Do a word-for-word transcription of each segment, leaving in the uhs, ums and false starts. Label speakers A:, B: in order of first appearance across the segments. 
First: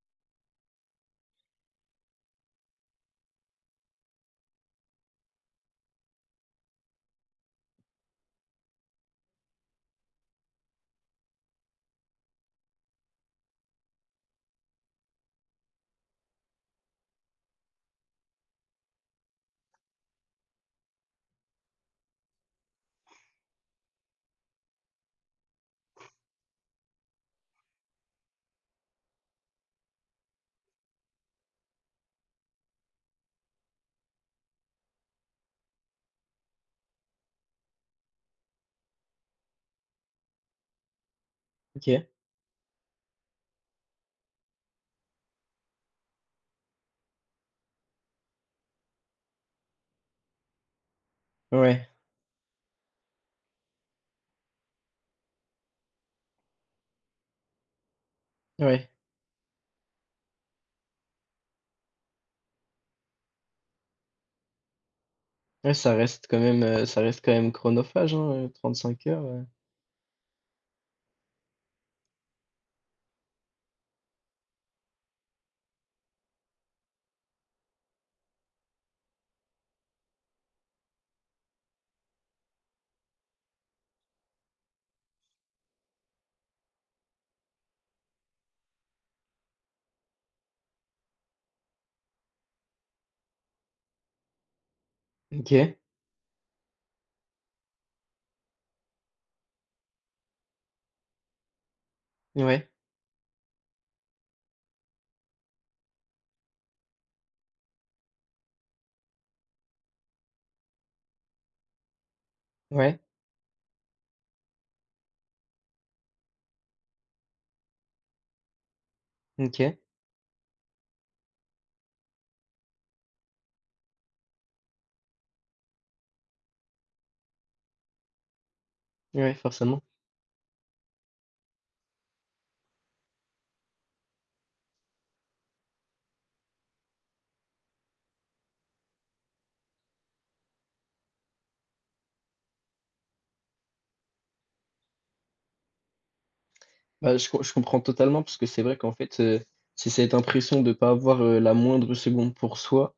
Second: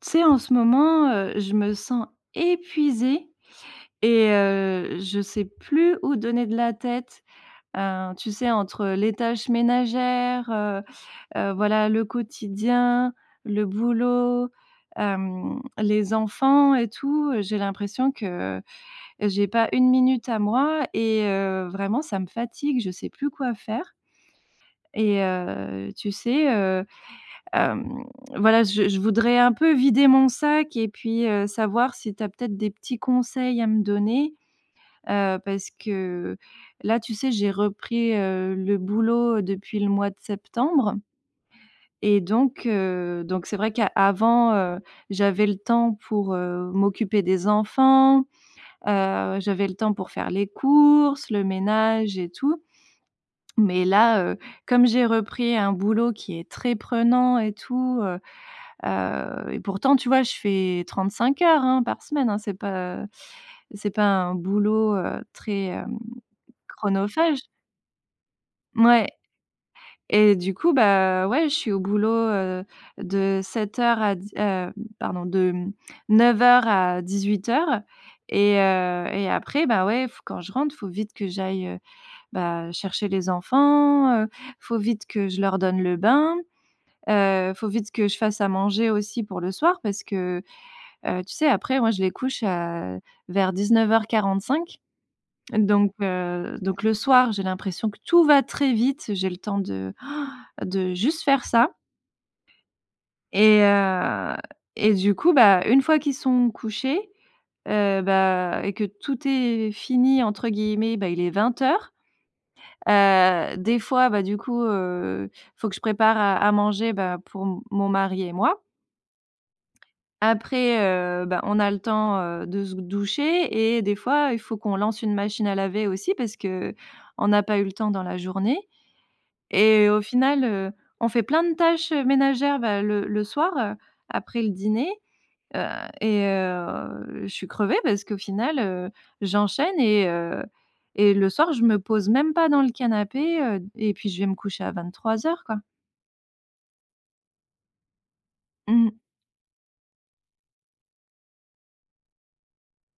A: Tu sais, en ce moment, heu, je me sens épuisée et heu, je sais plus où donner de la tête. Heu, tu sais, entre les tâches ménagères, heu heu, voilà, le quotidien, le boulot, hem, les enfants et tout, heu, j'ai l'impression que j'ai pas une minute à moi et heu, vraiment ça me fatigue, je sais plus quoi faire et heu, tu sais, Hem, voilà, je je voudrais un peu vider mon sac et puis, heu, savoir si tu as peut-être des petits conseils à me donner, heu, parce que là, tu sais, j'ai repris, heu, le boulot depuis le mois de septembre
B: OK.
A: et donc heu, donc c'est vrai qu'avant, heu, j'avais le temps pour, heu, m'occuper des enfants, heu, j'avais le temps pour faire les courses, le
B: Ouais,
A: ménage et tout. Mais là, heu, comme j'ai repris un boulot qui est très prenant et tout, Heu
B: ouais.
A: et pourtant, tu vois, je fais 35 heures, hein, par semaine, hein. C'est pas c'est pas un boulot, heu, très,
B: Ouais, ça
A: hem,
B: reste quand même, heu, ça reste quand
A: chronophage.
B: même chronophage, hein, heu,
A: Ouais.
B: cinq heures, heu,
A: Et du coup, bah, ouais, je suis au boulot, heu, de sept heures à d heu, pardon, de, mmh, heures à dix-huit heures et heu et après, bah, ouais, faut quand je rentre, faut vite que j'aille, heu, bah, chercher les enfants, heu, faut vite que je leur donne le bain, heu, faut vite que je fasse à manger aussi pour le soir parce que. Heu, tu sais, après moi, je les couche à vers dix-neuf heures quarante-cinq
B: OK.
A: donc heu, donc le soir, j'ai l'impression que tout va très vite. J'ai le temps de de juste faire ça
B: Ouais,
A: et heu et du coup, bah, une fois qu'ils sont couchés, heu, bah et que tout est «fini» entre guillemets, bah, il est vingt heures.
B: ouais,
A: Heu, des fois, bah, du coup, heu, faut que je prépare à à manger, bah, pour m mon mari et moi.
B: OK.
A: Après, heu, bah, on a le temps, heu, de se doucher et des fois, il faut qu'on lance une machine à laver aussi parce que on n'a pas eu le temps dans la journée
B: Ouais, forcément.
A: et au final, heu, on fait plein de tâches ménagères, bah, le le soir, heu, après le dîner, heu et heu, je suis crevée parce qu'au final, heu, j'enchaîne et heu et le soir, je me pose même pas dans le canapé, heu et puis je vais me coucher à vingt-trois heures, quoi.
B: Bah, je com je comprends totalement parce que c'est vrai
A: Mmh.
B: qu'en fait, heu, c'est cette impression de pas avoir, heu, la moindre seconde pour soi,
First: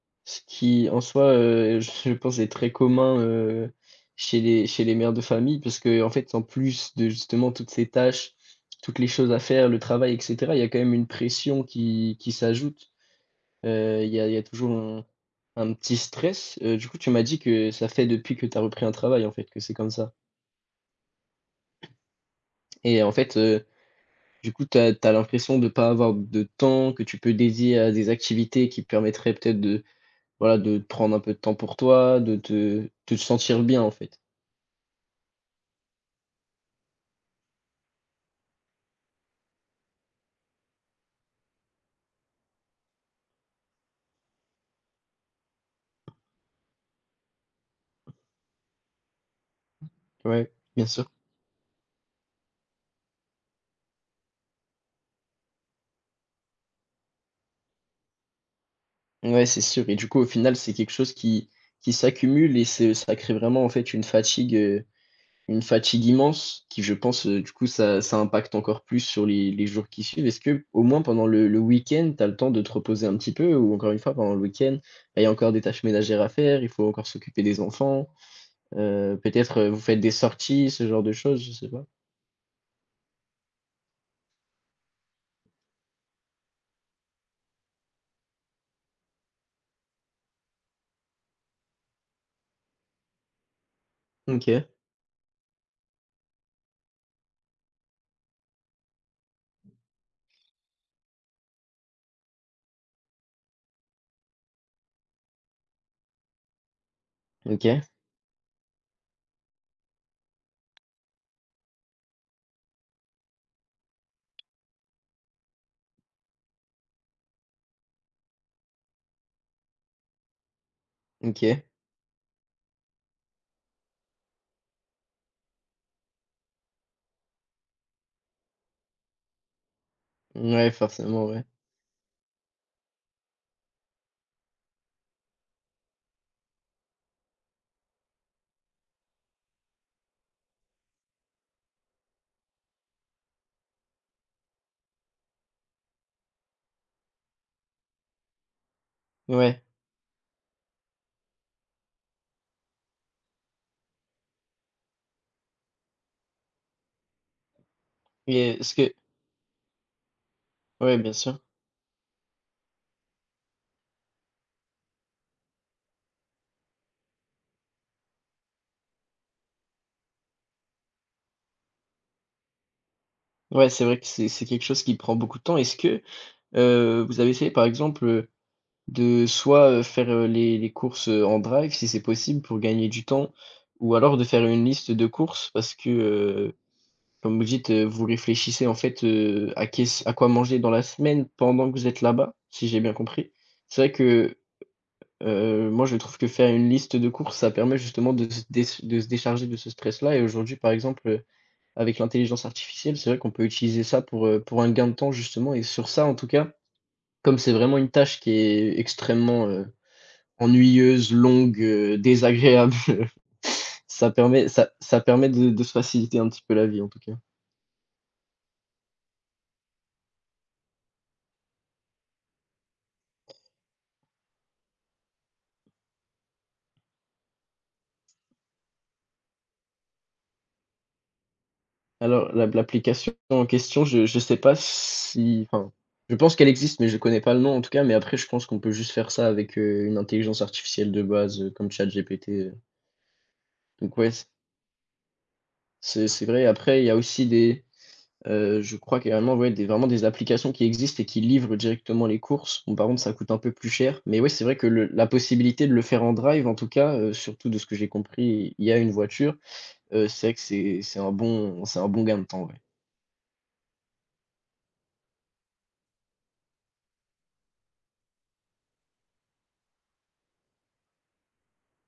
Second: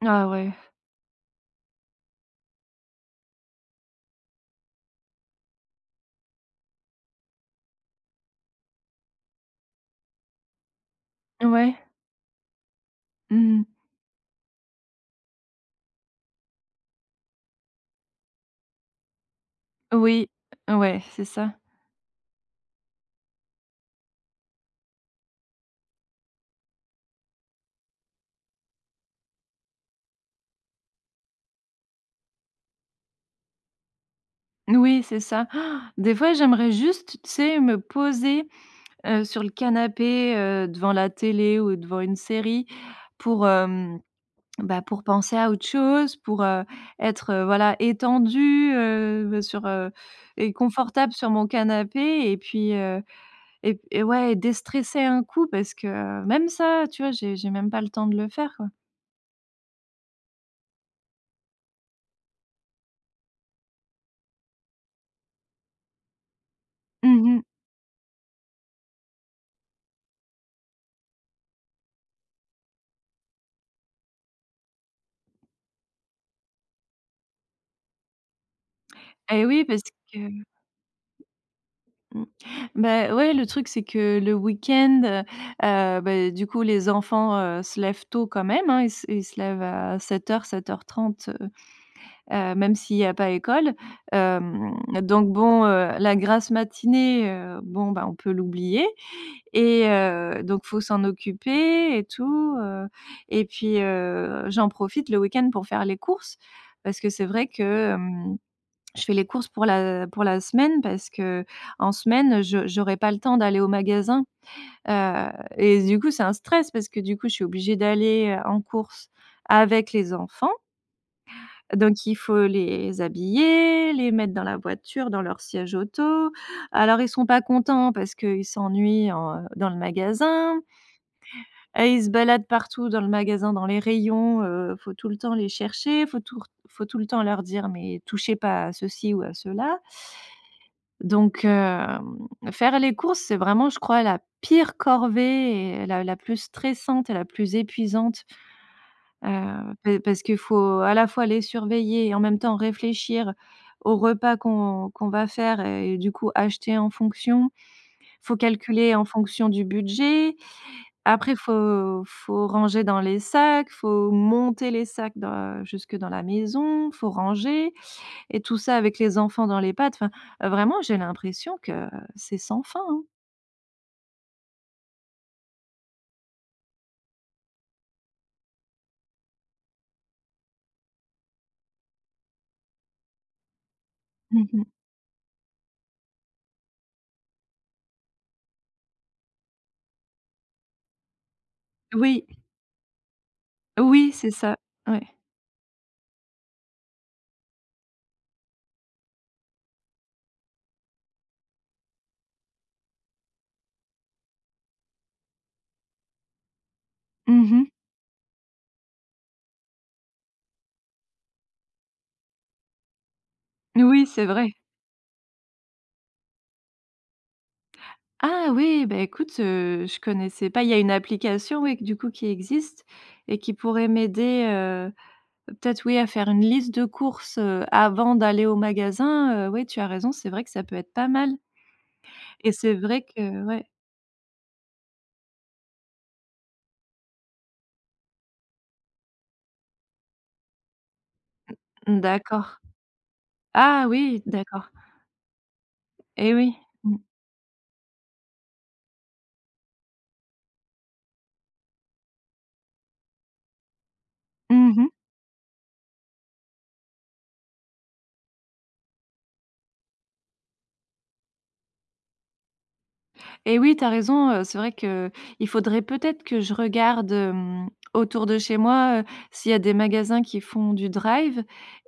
A: Ah
B: ce
A: ouais.
B: qui en soi, heu, je pense est très commun, heu, chez les chez les mères de famille parce qu'en fait, en plus de justement toutes ces tâches, toutes les choses à faire, le travail et cetera, il y a quand même une pression
A: Ouais.
B: qui qui s'ajoute.
A: Mmh.
B: Heu, il y a il y a toujours un un petit stress. Heu, du coup, tu m'as dit que ça fait depuis que tu as repris un travail, en fait, que c'est comme ça
A: Oui. Ouais, c'est ça.
B: et en fait, heu, du coup, tu as l'impression de ne pas avoir de temps que tu peux dédier à des activités qui te permettraient peut-être de, voilà, de te prendre un peu de temps pour toi, de te de te sentir bien, en fait.
A: Oui, c'est ça. Ah, Des fois, j'aimerais juste, tu sais, me poser, heu, sur le canapé, heu, devant la télé ou devant une série pour, hem, bah, pour penser à autre chose, pour, heu, être, heu, voilà, étendue, heu, sur, heu
B: Ouais,
A: et
B: bien sûr.
A: confortable sur mon canapé et puis, heu et et ouais, déstresser un coup parce que, heu, même ça, tu vois, j'ai j'ai même pas le temps de le faire, quoi.
B: Ouais, c'est sûr et du coup, au final, c'est quelque chose qui qui s'accumule et c'est ça crée vraiment, en fait, une fatigue, heu une fatigue immense qui, je pense, euh,
A: Mmh.
B: du coup, ça, ça impacte encore plus sur les, les jours qui suivent. Est-ce que, au moins pendant le, le week-end, tu as le temps de te reposer un petit peu ou encore une fois, pendant le week-end, bah, il y a encore des tâches ménagères à faire, il faut encore s'occuper des enfants, euh,
A: Et
B: peut-être
A: oui,
B: euh, vous
A: parce
B: faites des
A: que.
B: sorties, ce genre de choses, je sais pas.
A: Mmh. Bah, ouais, le truc, c'est que le week-end, heu heu, bah, du coup, les enfants, heu, se lèvent tôt quand même, hein. Ils se ils se lèvent à sept heures-sept heures, sept heures trente heu heu, même s'il y a pas école.
B: OK,
A: Hem, donc bon, heu, la grasse matinée, heu, bon, bah, on peut l'oublier et heu, donc faut s'en occuper et tout, heu et puis, heu, j'en profite le week-end pour faire les courses parce que c'est vrai
B: OK,
A: que, hem je fais les courses pour la pour la semaine parce qu'en semaine, je j'aurai pas le temps d'aller au magasin, heu et du coup, c'est un stress parce que du coup, je suis obligée d'aller, heu, en courses avec les enfants.
B: OK.
A: Donc il faut les habiller, les mettre dans la voiture, dans leur siège auto. Alors ils sont pas contents parce qu'ils s'ennuient en, heu, dans le magasin,
B: Ouais, forcément, ouais.
A: heu, ils se baladent partout dans le magasin, dans les rayons, heu, faut tout le temps les chercher, faut tout r faut tout le temps leur dire: «Mais touchez pas à ceci ou à cela». Donc hem, faire les courses, c'est vraiment, je crois, la pire corvée et la la plus stressante et la plus épuisante,
B: Ouais.
A: heu, pa parce qu'il faut à la fois les surveiller et en même temps réfléchir au repas qu'on qu'on va faire et du coup acheter en fonction. Faut
B: Et est-ce que
A: calculer en fonction du budget.
B: ouais, bien
A: Après
B: sûr.
A: faut faut ranger dans les sacs, faut monter les sacs dans jusque dans la maison, faut ranger et tout ça avec les enfants dans les pattes, enfin, heu, vraiment j'ai l'impression que c'est sans fin, hein.
B: Ouais, c'est vrai que c'est c'est quelque chose qui prend beaucoup de temps. Est-ce que, heu, vous avez essayé, par exemple, euh, de soit, heu, faire, heu, les les courses, heu, en drive si c'est possible pour gagner du temps ou alors de faire
A: Mmh mh.
B: une liste de courses parce que, heu, comme vous dites, heu, vous réfléchissez en fait, heu, à qu'est-ce à quoi manger dans la semaine pendant que vous êtes
A: Oui,
B: là-bas, si j'ai bien compris. C'est vrai
A: oui, c'est
B: que,
A: ça, ouais.
B: heu, moi je trouve que faire une liste de courses, ça permet justement de se dé de se décharger de ce stress-là et aujourd'hui par exemple, heu, avec l'intelligence artificielle, c'est vrai qu'on peut utiliser ça pour, heu, pour un gain de temps justement et sur ça en tout cas, comme
A: Mmh
B: c'est
A: mh.
B: vraiment une tâche qui est extrêmement, heu ennuyeuse, longue, heu, désagréable.
A: Oui,
B: Ça
A: c'est
B: permet
A: vrai.
B: ça ça permet de de se faciliter un petit peu la vie, en tout cas.
A: Ah oui, bah, écoute, heu, je connaissais pas. Il y a une application, oui, du coup qui existe et qui pourrait m'aider, heu, peut-être, oui, à faire une liste de courses, heu, avant d'aller au magasin, heu, oui, tu as raison, c'est vrai que ça peut être pas mal
B: Alors
A: et
B: l'ap
A: c'est vrai
B: l'application
A: que
B: en
A: ouais,
B: question, je je sais pas si enfin, je pense qu'elle existe, mais je ne connais pas le nom, en tout cas, mais après je pense qu'on peut juste faire ça avec, heu, une intelligence artificielle de base, heu, comme
A: mmh,
B: ChatGPT, heu,
A: d'accord. Ah
B: donc ouais,
A: oui,
B: c
A: d'accord
B: c'est c'est
A: et
B: vrai.
A: oui.
B: Après, il y
A: Mmh.
B: a aussi des Heu, je crois qu'il y a vraiment ouais, des vraiment des applications qui existent et qui livrent directement les courses. Bon, par contre, ça coûte un peu plus cher, mais oui, c'est vrai que
A: Mmh
B: le
A: mh.
B: la possibilité de le faire en drive, en tout cas, heu, surtout de ce que j'ai compris, il y a une voiture, heu, c'est vrai que c'est c'est un bon c'est un bon gain de temps, ouais.
A: Et oui, tu as raison, heu, c'est vrai que il faudrait peut-être que je regarde, hem, autour de chez moi, heu, s'il y a des magasins qui font du drive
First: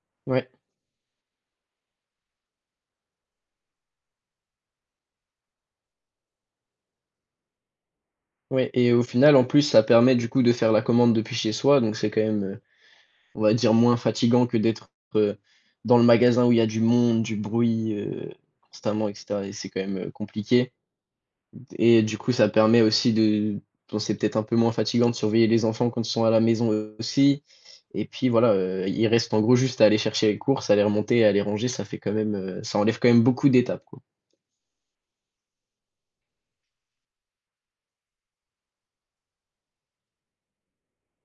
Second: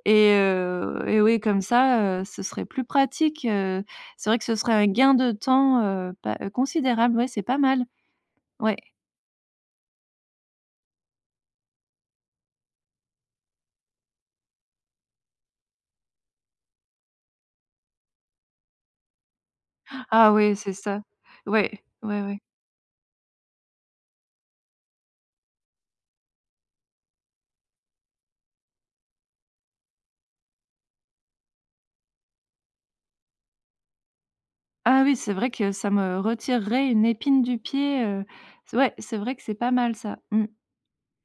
A: et
B: Ouais,
A: heu et oui, comme ça, heu, ce serait plus pratique, heu, c'est vrai que ce serait un gain de temps, heu, pas euh, considérable, ouais, c'est pas mal.
B: ouais
A: Ouais.
B: et au final, en plus, ça permet, du coup, de faire la commande depuis chez soi, donc c'est quand même, heu, on va dire moins fatigant que d'être, heu, dans le magasin où il y a du monde, du bruit, heu, constamment et cetera et c'est quand même, heu,
A: Ah oui,
B: compliqué.
A: c'est ça. Ouais,
B: Et du
A: ouais,
B: coup,
A: ouais.
B: ça permet aussi de bon, c'est peut-être un peu moins fatigant de surveiller les enfants quand ils sont à la maison aussi. Et puis voilà, heu, il reste en gros juste à aller chercher les courses, à les remonter, à les ranger, ça fait quand même, heu, ça enlève quand même beaucoup d'étapes, quoi.
A: Ah oui, c'est vrai que ça me retirerait une épine du pied, heu, c ouais, c'est vrai que c'est pas mal ça. Mmh,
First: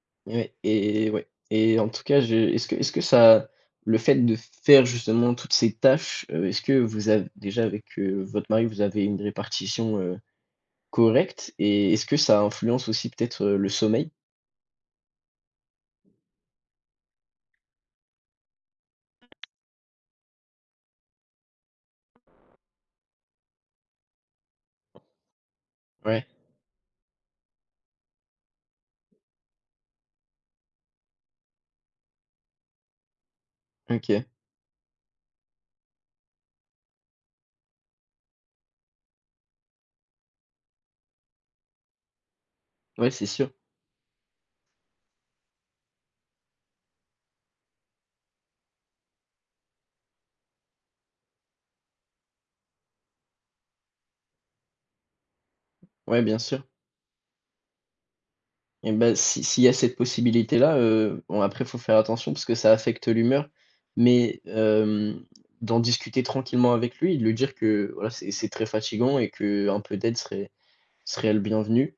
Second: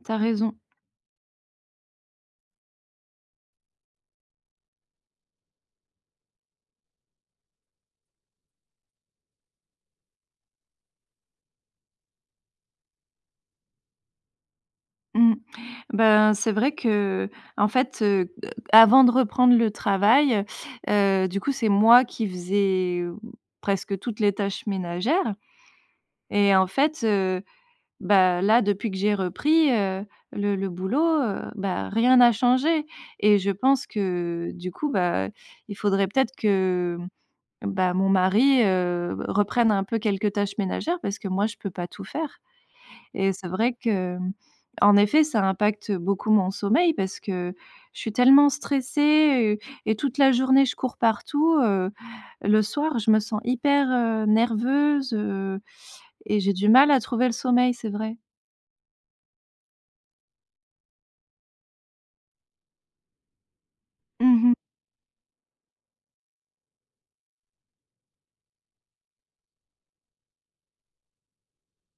A: tu raison.
B: Ouais et ouais et en tout cas, je est-ce que est-ce que ça le fait de faire justement toutes ces tâches, heu, est-ce que vous avez déjà avec, heu, votre mari, vous avez une répartition, heu, correcte? Et est-ce que ça influence aussi peut-être, heu, le sommeil?
A: Mmh. Ben, c'est vrai que en fait, heu, avant de reprendre le travail, heu, du coup, c'est moi qui faisais presque toutes les tâches ménagères
B: Ouais,
A: et en fait, heu, bah, là, depuis que j'ai repris, heu, le le boulot, heu, bah, rien n'a changé et je pense
B: OK.
A: que du coup, bah, il faudrait peut-être que, bah, mon mari, heu, reprenne un peu quelques tâches ménagères parce que moi, je peux pas tout faire.
B: Ouais, c'est
A: Et c'est
B: sûr.
A: vrai que, mmh, en effet, ça impacte beaucoup mon sommeil parce que je suis tellement stressée, heu et toute la journée, je cours partout, heu, le soir, je me sens hyper, heu, nerveuse, heu
B: Ouais,
A: et
B: bien
A: j'ai
B: sûr.
A: du mal à trouver le sommeil, c'est vrai.
B: Et ben si s'il y a cette possibilité-là, heu, bon après faut faire attention parce que ça affecte l'humeur, mais
A: Mmh.
B: hem, d'en discuter tranquillement avec lui, de lui dire que voilà, c'est c'est très fatigant et que un peu d'aide serait serait le bienvenu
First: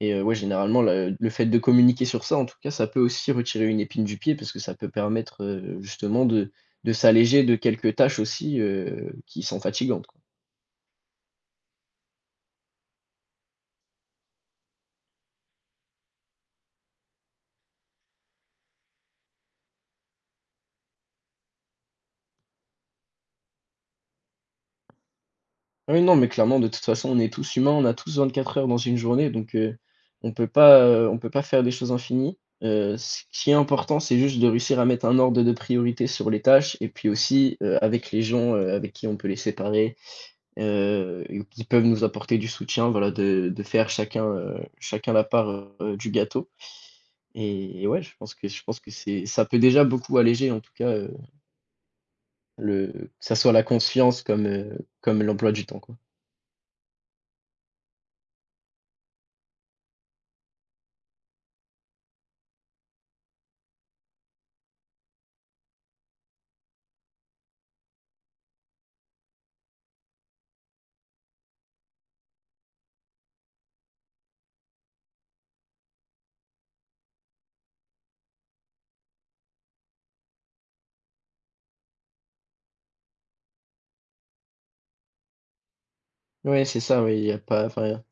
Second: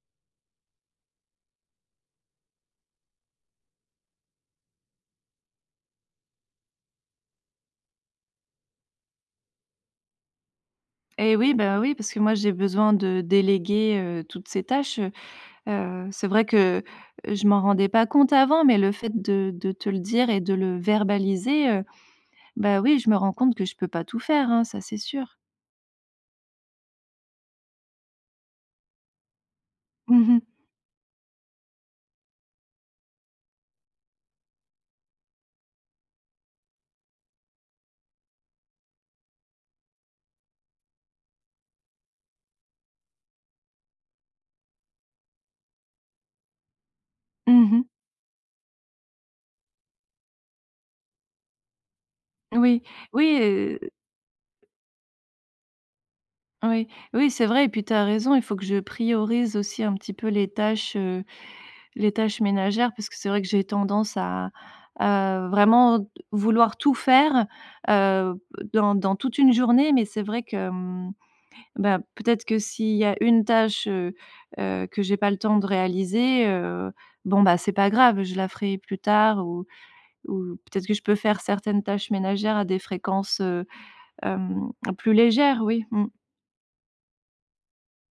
B: et heu, ouais, généralement le le fait de communiquer sur ça, en tout cas, ça peut aussi retirer une épine du pied parce que ça peut permettre, heu, justement de de s'alléger de quelques tâches aussi, heu, qui sont fatigantes.
A: Et oui, bah, oui, parce que moi, j'ai besoin de déléguer, heu, toutes ces tâches, heu c'est vrai que je m'en rendais pas compte avant, mais le fait de de te le dire et de le verbaliser, heu, bah, oui, je me rends compte que je peux pas tout faire, hein, ça, c'est sûr.
B: Oui, non, mais clairement, de toute façon, on est tous humains, on a tous vingt-quatre heures dans une journée, donc heu, on
A: Mmh.
B: peut pas, heu, on peut pas faire des choses infinies. Heu, ce qui est important, c'est juste de réussir à mettre un ordre de priorité sur les tâches et puis aussi, heu, avec les gens, heu, avec qui on peut les séparer, heu, et qui peuvent nous apporter du soutien, voilà, de de faire chacun, heu, chacun la part, heu, du gâteau
A: Mmh
B: et
A: mh.
B: et ouais, je pense que je pense que c'est ça peut déjà beaucoup alléger, en tout cas, heu,
A: Oui,
B: le que ça
A: oui,
B: soit la
A: heu,
B: conscience comme, heu, comme l'emploi du temps, quoi.
A: oui, oui, c'est vrai et puis tu as raison, il faut que je priorise aussi un petit peu les tâches, heu, les tâches ménagères parce que c'est vrai que j'ai tendance à à vraiment vouloir tout faire, heu, dans dans toute une journée mais c'est vrai que, mmh, bah, peut-être que s'il y a une tâche, heu heu, que j'ai pas le temps de réaliser, heu, bon, bah, c'est pas grave, je la ferai plus tard ou ou peut-être que je peux faire certaines tâches ménagères à des fréquences, heu Hem, plus légère, oui. Mmh.
B: Ouais, c'est ça, oui, il y a pas enfin,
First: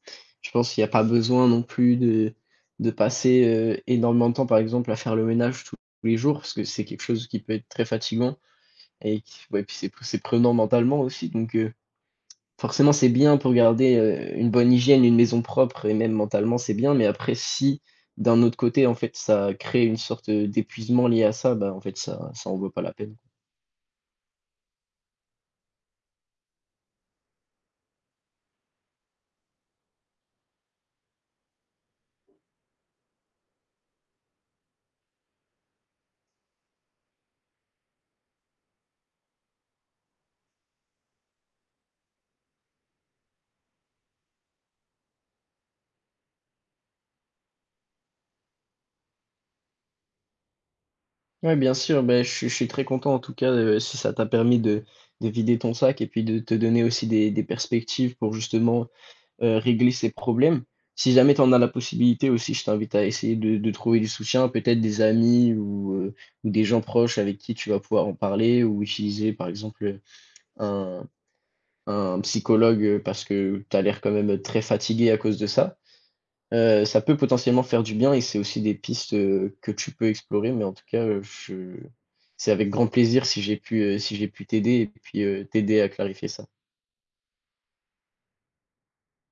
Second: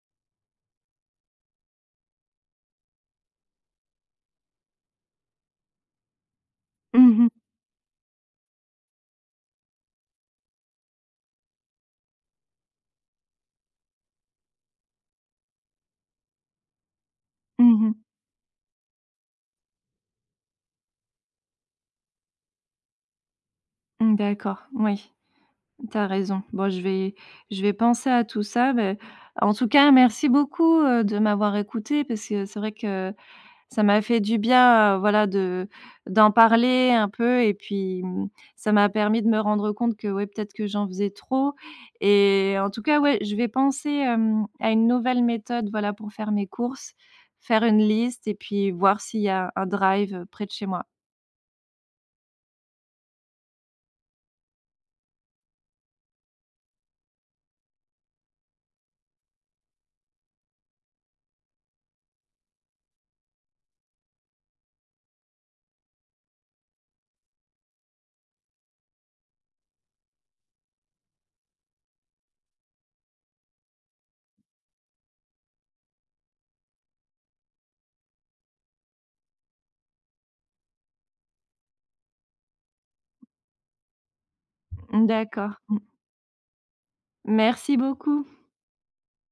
B: je pense qu'il y a pas besoin non plus de de passer, heu, énormément de temps, par exemple, à faire le ménage tous les jours, parce que c'est quelque
A: Mmh
B: chose
A: mh.
B: qui peut être très fatigant et qui ouais, puis c'est c'est prenant mentalement aussi, donc heu, forcément, c'est bien pour garder, heu, une bonne hygiène, une maison propre et même mentalement, c'est bien, mais après
A: Mmh
B: si,
A: mh.
B: d'un autre côté, en fait, ça crée une sorte, d'épuisement lié à ça, bah, en fait, ça ça en vaut pas la peine.
A: Mmh, d'accord, oui, tu as raison. Bon, je vais je vais penser à tout ça, beh, en tout cas, merci beaucoup, heu, de m'avoir écoutée parce que c'est vrai que ça m'a fait du bien, heu, voilà, de d'en parler un peu et puis, mmh, ça m'a permis de me rendre compte que, ouais, peut-être que j'en faisais trop et en tout cas, ouais, je vais penser, hem, à une nouvelle méthode, voilà, pour faire mes courses, faire une liste et puis voir s'il y a un drive, près de chez moi.
B: Ouais, bien sûr, Ben, je suis je suis très content en tout cas, heu, si ça t'a permis de de vider ton sac et puis de te donner aussi des des perspectives pour justement, heu, régler ces problèmes. Si jamais tu en as la possibilité aussi, je t'invite à essayer de de trouver du soutien, peut-être des amis ou, heu, ou des gens proches avec qui tu vas pouvoir en parler ou utiliser par exemple, un un psychologue, heu, parce que tu as l'air quand même, très fatigué à cause de ça. Heu, ça peut potentiellement faire du bien et c'est aussi des pistes, heu, que tu peux explorer, mais en tout cas, heu, je c'est avec grand plaisir si j'ai pu, heu, si j'ai pu t'aider et puis, heu,
A: D'accord. Mmh.
B: t'aider à clarifier ça.
A: Merci beaucoup.